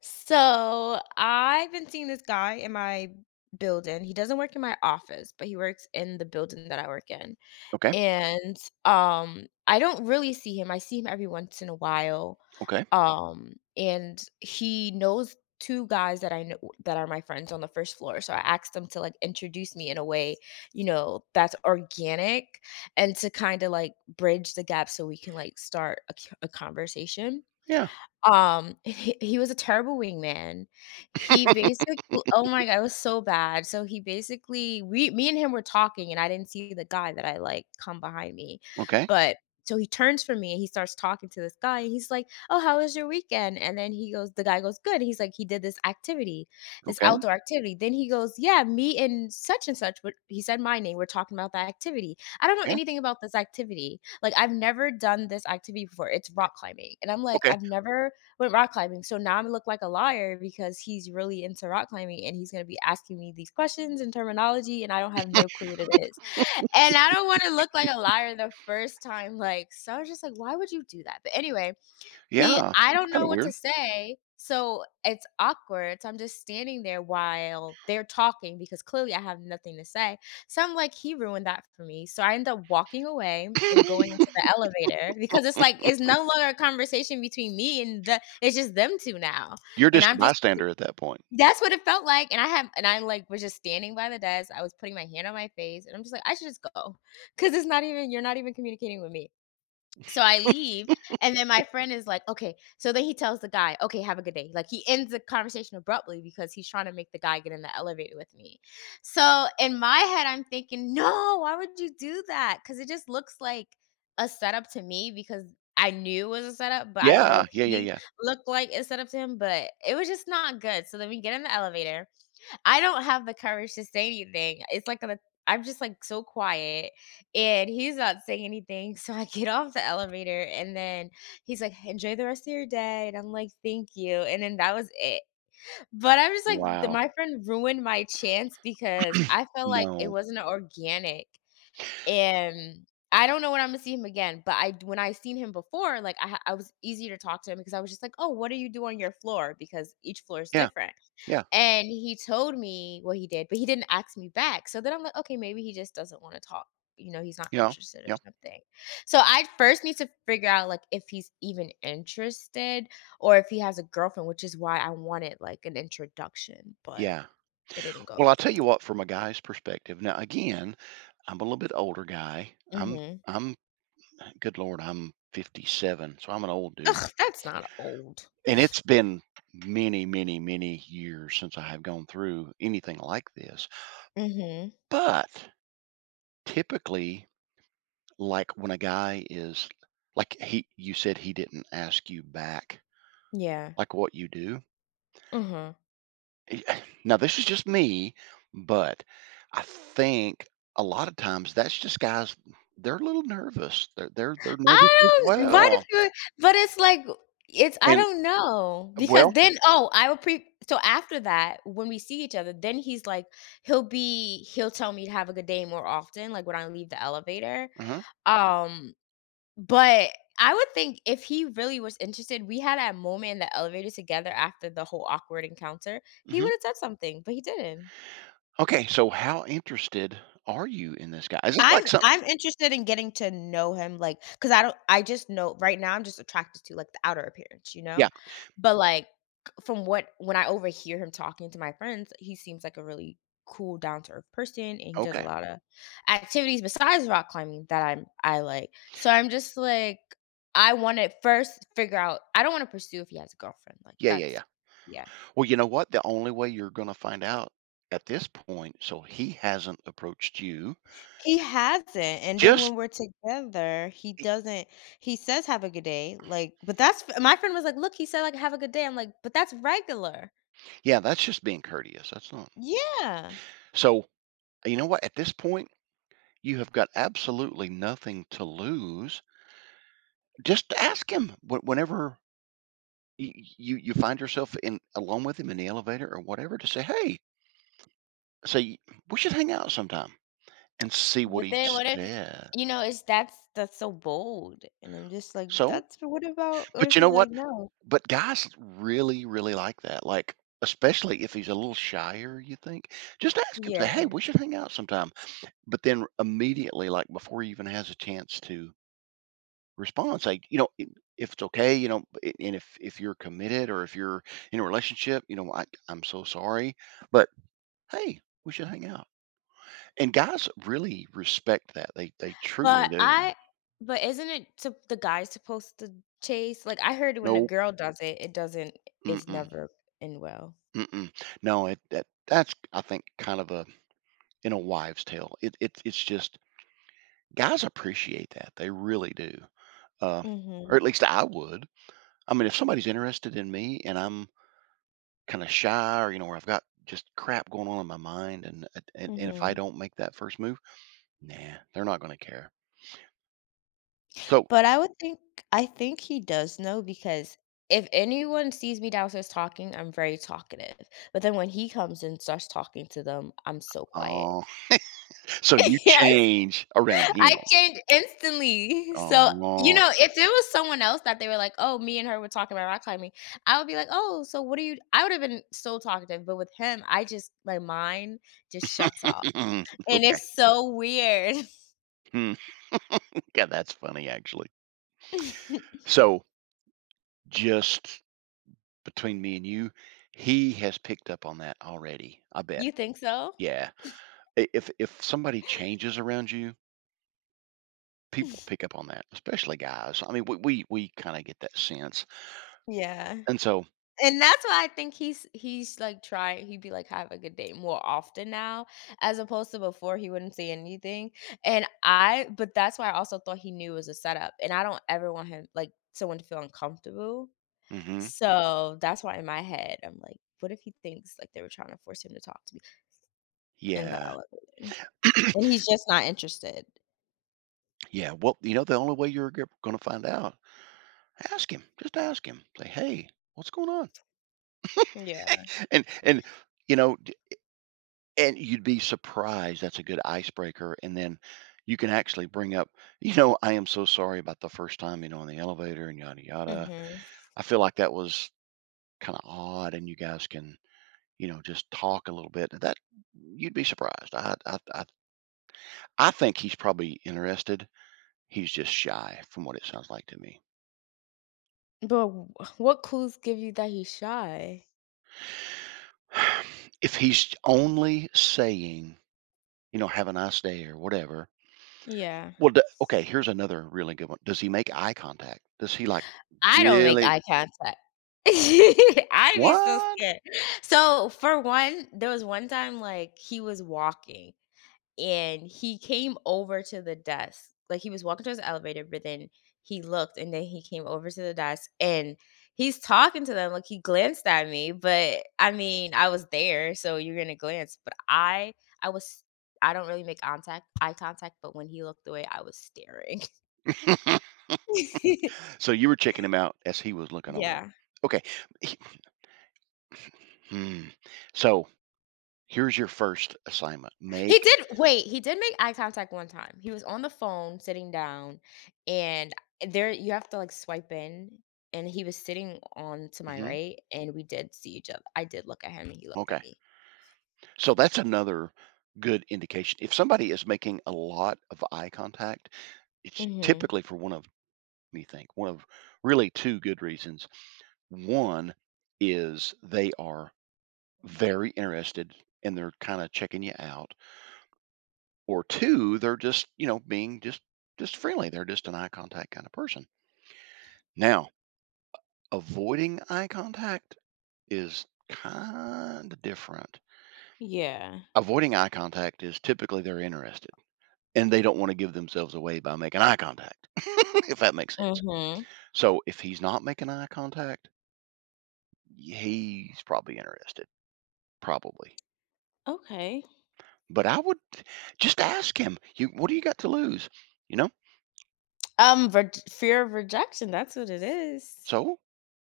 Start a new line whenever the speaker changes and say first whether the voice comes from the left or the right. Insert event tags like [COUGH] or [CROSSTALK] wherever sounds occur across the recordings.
left: So I've been seeing this guy in my building. He doesn't work in my office, but he works in the building that I work in.
right: Okay,
left: And I don't really see him. I see him every once in a while.
right: okay.
left: And he knows two guys that I know that are my friends on the first floor. So I asked them to like introduce me in a way, that's organic and to kind of like bridge the gap so we can like start a conversation.
right: Yeah,
left: And he was a terrible wingman. He basically, oh my god, it was so bad. So he basically we me and him were talking, and I didn't see the guy that I like come behind me,
right: okay,
left: but so he turns from me and he starts talking to this guy, and he's like, "Oh, how was your weekend?" And then the guy goes, "Good." He's like, "He did this activity, this
right: okay,
left: outdoor activity." Then he goes, "Yeah, me and such and such." But he said my name. We're talking about that activity. I don't know
right: yeah,
left: anything about this activity. Like I've never done this activity before. It's rock climbing, and I'm like,
right: okay.
left: I've never with rock climbing. So now I'm look like a liar because he's really into rock climbing and he's gonna be asking me these questions and terminology, and I don't have no clue what it is. And I don't wanna look like a liar the first time, like, so I was just like, why would you do that? But anyway, he
right: Yeah,
left: I
right: that's
left: don't
right: kinda
left: know what
right: weird.
left: to say, so it's awkward, so I'm just standing there while they're talking because clearly I have nothing to say, so I'm like, "He ruined that for me," so I end up walking away and going into the
right: [LAUGHS]
left: elevator because it's like it's no longer a conversation between me and the it's just them 2 now,
right: You're
left: and
right: just a
left: I'm just
right: bystander at that point.
left: that's what it felt like, and I have and I, like, was just standing by the desk. I was putting my hand on my face, and I'm just like, "I should just go because it's not even you're not even communicating with me." So I leave, and then my friend is like, "Okay." So then he tells the guy, "Okay, have a good day." Like he ends the conversation abruptly because he's trying to make the guy get in the elevator with me. So in my head, I'm thinking, "No, why would you do that?" Because it just looks like a setup to me because I knew it was a setup, but I don't know
right: Yeah,
left: if
right: yeah, yeah,
left: he
right: yeah.
left: looked like a setup to him, but it was just not good. So then we get in the elevator. I don't have the courage to say anything. It's like a I'm just like so quiet and he's not saying anything. [LAUGHS] So I get off the elevator, and then he's like, enjoy the rest of your day. And I'm like, thank you. And then that was it. But I'm just like,
right: Wow.
left: my friend ruined my chance because I felt like it
right: No.
left: wasn't organic. And I don't know when I'm gonna see him again, but I when I seen him before, like I was easier to talk to him because I was just like, oh, what do you do on your floor? Because each floor is
right: Yeah,
left: different.
right: yeah,
left: And he told me what he did, but he didn't ask me back. So then I'm like, okay, maybe he just doesn't wanna talk. You know, he's not
right: yeah,
left: interested or
right: yeah,
left: something. So I first need to figure out, like, if he's even interested or if he has a girlfriend, which is why I wanted, like, an introduction, but
right: yeah.
left: it didn't go
right: Well, I'll
left: that
right: tell
left: way.
right: you what, from a guy's perspective now again, I'm a little bit older guy. I'm
left: Mhm.
right: I'm good lord, I'm 57, so I'm an old dude,
left: Ugh, that's not old.
right: and it's been many, many, many years since I have gone through anything like this,
left: Mhm.
right: but typically, like when a guy is like, he you said he didn't ask you back
left: Yeah.
right: like what you do.
left: Mhm.
right: Eh, [SIGHS] Now this is just me, but I think a lot of times that's just guys, they're a little nervous, they're nervous as
left: I don't Why do
right: well.
left: people? But it's like, it's I
right: And
left: don't know because
right: well,
left: then, oh, I will pre so after that, when we see each other, then he's like he'll be he'll tell me to have a good day more often, like when I leave the elevator.
right: uh
left: Um, but I would think if he really was interested, we had a moment in the elevator together after the whole awkward encounter. He
right: hmm
left: would have said something, but he didn't.
right: okay, so how interested are you in this guy? Is this
left: I'm
right: like some,
left: I'm interested in getting to know him, like, cause I don't I just know right now I'm just attracted to, like, the outer appearance, you
right: yeah,
left: know? But, like, from what when I overhear him talking to my friends, he seems like a really cool, down to earth person, and he does a
right: okay,
left: lot of activities besides rock climbing that I like. So I'm just like, I wanna first figure out I don't wanna pursue if he has a girlfriend, like,
right: yeah, yeah,
left: that's
right: yeah.
left: yeah.
right: Well, you know what, the only way you're going to find out at this point, so he hasn't approached you.
left: He hasn't, and then
right: Just,
left: when we're together, he
right: eh,
left: doesn't he says, "Have a good day," like, but that's my friend was like, "Look, he said, like Have a good day.'" I'm like, "But that's regular."
right: yeah, that's just being courteous. That's not.
left: Yeah.
right: So, you know what? At this point, you have got absolutely nothing to lose. Just ask him, whenever y- you find yourself in alone with him in the elevator or whatever, to say, "Hey, say we should hang out sometime," and see what
left: But
right: he
left: then what if
right: said.
left: you know, it's that's so bold, and I'm just like,
right: So,
left: "That's what about what
right: but
left: if
right: you know
left: he's like,
right: what?
left: no?"
right: But guys really really like that. Like especially if he's a little shyer, you think. Just ask him, say,
left: Yeah,
right: "Hey, we should hang out sometime." But then immediately, like before he even has a chance to response, like, you know, if it's okay, you know, and if you're committed or if you're in a relationship, you know, I'm so sorry, but hey, we should hang out, and guys really respect that, they truly
left: but
right: do.
left: I but isn't it sup the guy supposed to chase? Like, I heard when a
right: No,
left: girl does it, it doesn't it's
right: mm-mm,
left: never end well.
right: mm-mm. No, it that's I think kind of a, in a wives tale, it's just guys appreciate that, they really do. uh, or
left: Mhm,
right: at least I would. I mean, if somebody's interested in me and I'm kind of shy, or you know, where I've got just crap going on in my mind, and if I
left: mhm.
right: don't make that first move, nah, they're not going to care. So,
left: But I think he does know because if anyone sees me downstairs talking, I'm very talkative. But then when he comes and starts talking to them, I'm so quiet.
right: oh, so you
left: [LAUGHS] Yes,
right: change around him.
left: I change instantly. So, you
right: Oh,
left: know, if it was someone else that they were like, "Oh, me and her were talking about rock climbing," I would be like, "Oh, so what are you?" I would have been so talkative, but with him, I just my mind just shuts
right: [LAUGHS]
left: off,
right: okay.
left: and it's so weird.
right: Hmm. Yeah, that's funny actually.
left: [LAUGHS]
right: So, just between me and you, he has picked up on that already, I bet.
left: You think so?
right: Yeah. If somebody changes around you, people pick up on that, especially guys. I mean, we kind of get that sense.
left: Yeah.
right: And so,
left: And that's why I think he's, like, trying he'd be like, "Have a good day," more often now, as opposed to before he wouldn't say anything, and I but that's why I also thought he knew it was a setup, and I don't ever want him like, someone to feel uncomfortable,
right: mhm,
left: so that's why in my head, I'm like, "What if he thinks, like, they were trying to force him to talk to me in the
right: yeah,
left: elevator, and he's just not interested?"
right: yeah, well, you know, the only way you're gonna find out, ask him. Just ask him. Say, "Hey, what's going on?"
left: Yeah.
right: [LAUGHS] And you know, and you'd be surprised. That's a good icebreaker. And then you can actually bring up, you know, I am so sorry about the first time, you know, in the elevator and yada yada.
left: Mhm.
right: I feel like that was kind of odd, and you guys can, you know, just talk a little bit. That, you'd be surprised. I think he's probably interested. He's just shy, from what it sounds like to me.
left: But w what clues give you that he's shy?
right: If he's only saying, you know, "Have a nice day," or whatever.
left: Yeah.
right: Well, d okay, here's another really good one. Does he make eye contact? Does he, like,
left: I don't make
right: really,
left: eye contact. [LAUGHS] I'd be so
right: what?
left: scared. So, for one, there was one time, like, he was walking and he came over to the desk. Like, he was walking towards the elevator, but then he looked and then he came over to the desk and he's talking to them. Like, he glanced at me, but I mean, I was there, so you're gonna glance. But I was, I don't really make contact, eye contact, but when he looked away, I was staring. [LAUGHS]
right: So you were checking him out as he was looking over.
left: Yeah.
right: Okay. He hmm. So here's your first assignment. Make,
left: He did wait, he did make eye contact one time. He was on the phone sitting down, and there you have to, like, swipe in, and he was sitting on to my
right: mhm,
left: right, and we did see each other. I did look at him, and he looked at
right: okay.
left: me.
right: So that's another good indication. If somebody is making a lot of eye contact, it's
left: Mhm.
right: typically for one of really two good reasons. One is they are very interested and they're kind of checking you out, or two, they're just, you know, being just friendly. They're just an eye contact kind of person. Now, avoiding eye contact is kind of different.
left: Yeah.
right: Avoiding eye contact is typically, they're interested and they don't want to give themselves away by making eye contact, [LAUGHS] if that makes sense.
left: Mhm.
right: So if he's not making eye contact, he's probably interested, probably.
left: Okay.
right: But I would just ask him, "You, what do you got to lose?" You know?
left: Rej Fear of rejection, that's what it is.
right: So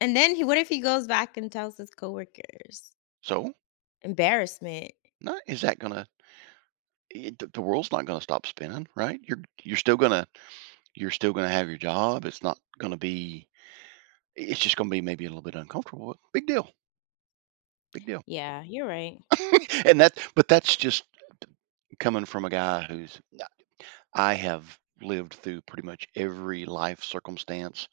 left: And then he what if he goes back and tells his coworkers?
right: so
left: Embarrassment.
right: not, is that gonna, the world's not gonna stop spinning, right? You're still gonna have your job. It's not gonna be it's just gonna be maybe a little bit uncomfortable, but big deal, big deal.
left: Yeah, you're right.
right: [LAUGHS] And that's just coming from a guy who's I have lived through pretty much every life circumstance,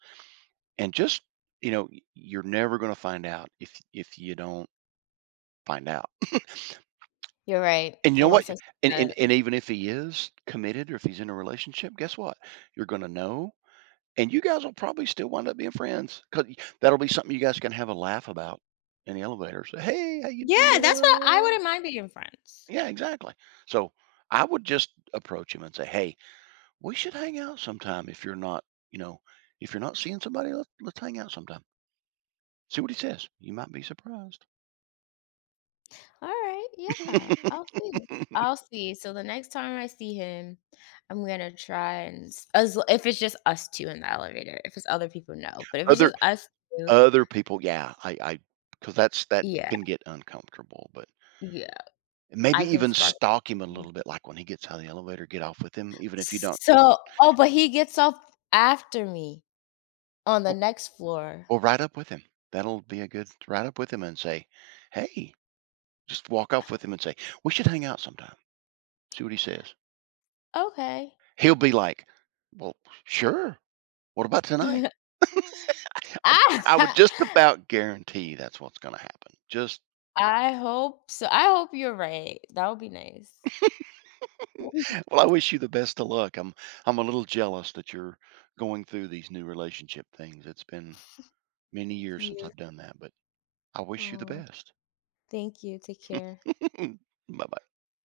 right: and just, you know, you're never gonna find out if you don't find out.
left: You're right,
right: And you know what?
left: unless I said
right: And and
left: [LAUGHS]
right: and
left: that.
right: even if he is committed or if he's in a relationship, guess what? You're gonna know, and you guys will probably still wind up being friends, because that'll be something you guys can have a laugh about in the elevator. Say, "Hey, how you
left: Yeah, that's what I
right: doing?"
left: wouldn't mind being friends.
right: Yeah, exactly. So, I would just approach him and say, "Hey, we should hang out sometime if you're not, you know, if you're not seeing somebody, let's hang out sometime." See what he says. You might be surprised.
left: Alright, yeah, I'll
right: [LAUGHS]
left: see. I'll see. So the next time I see him, I'm gonna try and s as if it's just us 2 in the elevator, if it's other people, no, but if it's
right: Other
left: just us 2,
right: Other people, yeah, I, because that
left: yeah,
right: can get uncomfortable, but
left: yeah,
right: maybe
left: I can
right: even
left: spark up.
right: stalk him a little bit, like, when he gets out of the elevator, get off with him, even if you don't,
left: So, oh, but he gets off after me on the
right: or
left: next floor.
right: or ride up with him. That'll be a good, ride up with him and say, "Hey," just walk off with him and say, "We should hang out sometime." See what he says.
left: Okay.
right: He'll be like, "Well, sure. What about tonight?"
left: [LAUGHS]
right: I would
left: I
right: just about guarantee that's what's gonna happen. Just
left: I hope so, I hope you're right. That would be nice. [LAUGHS]
right: Well, I wish you the best of luck. I'm a little jealous that you're going through these new relationship things. It's been many years since
left: Yeah.
right: I've done that, but I wish you the
left: Oh,
right: best.
left: thank you, take care.
right: [LAUGHS] Bye-bye.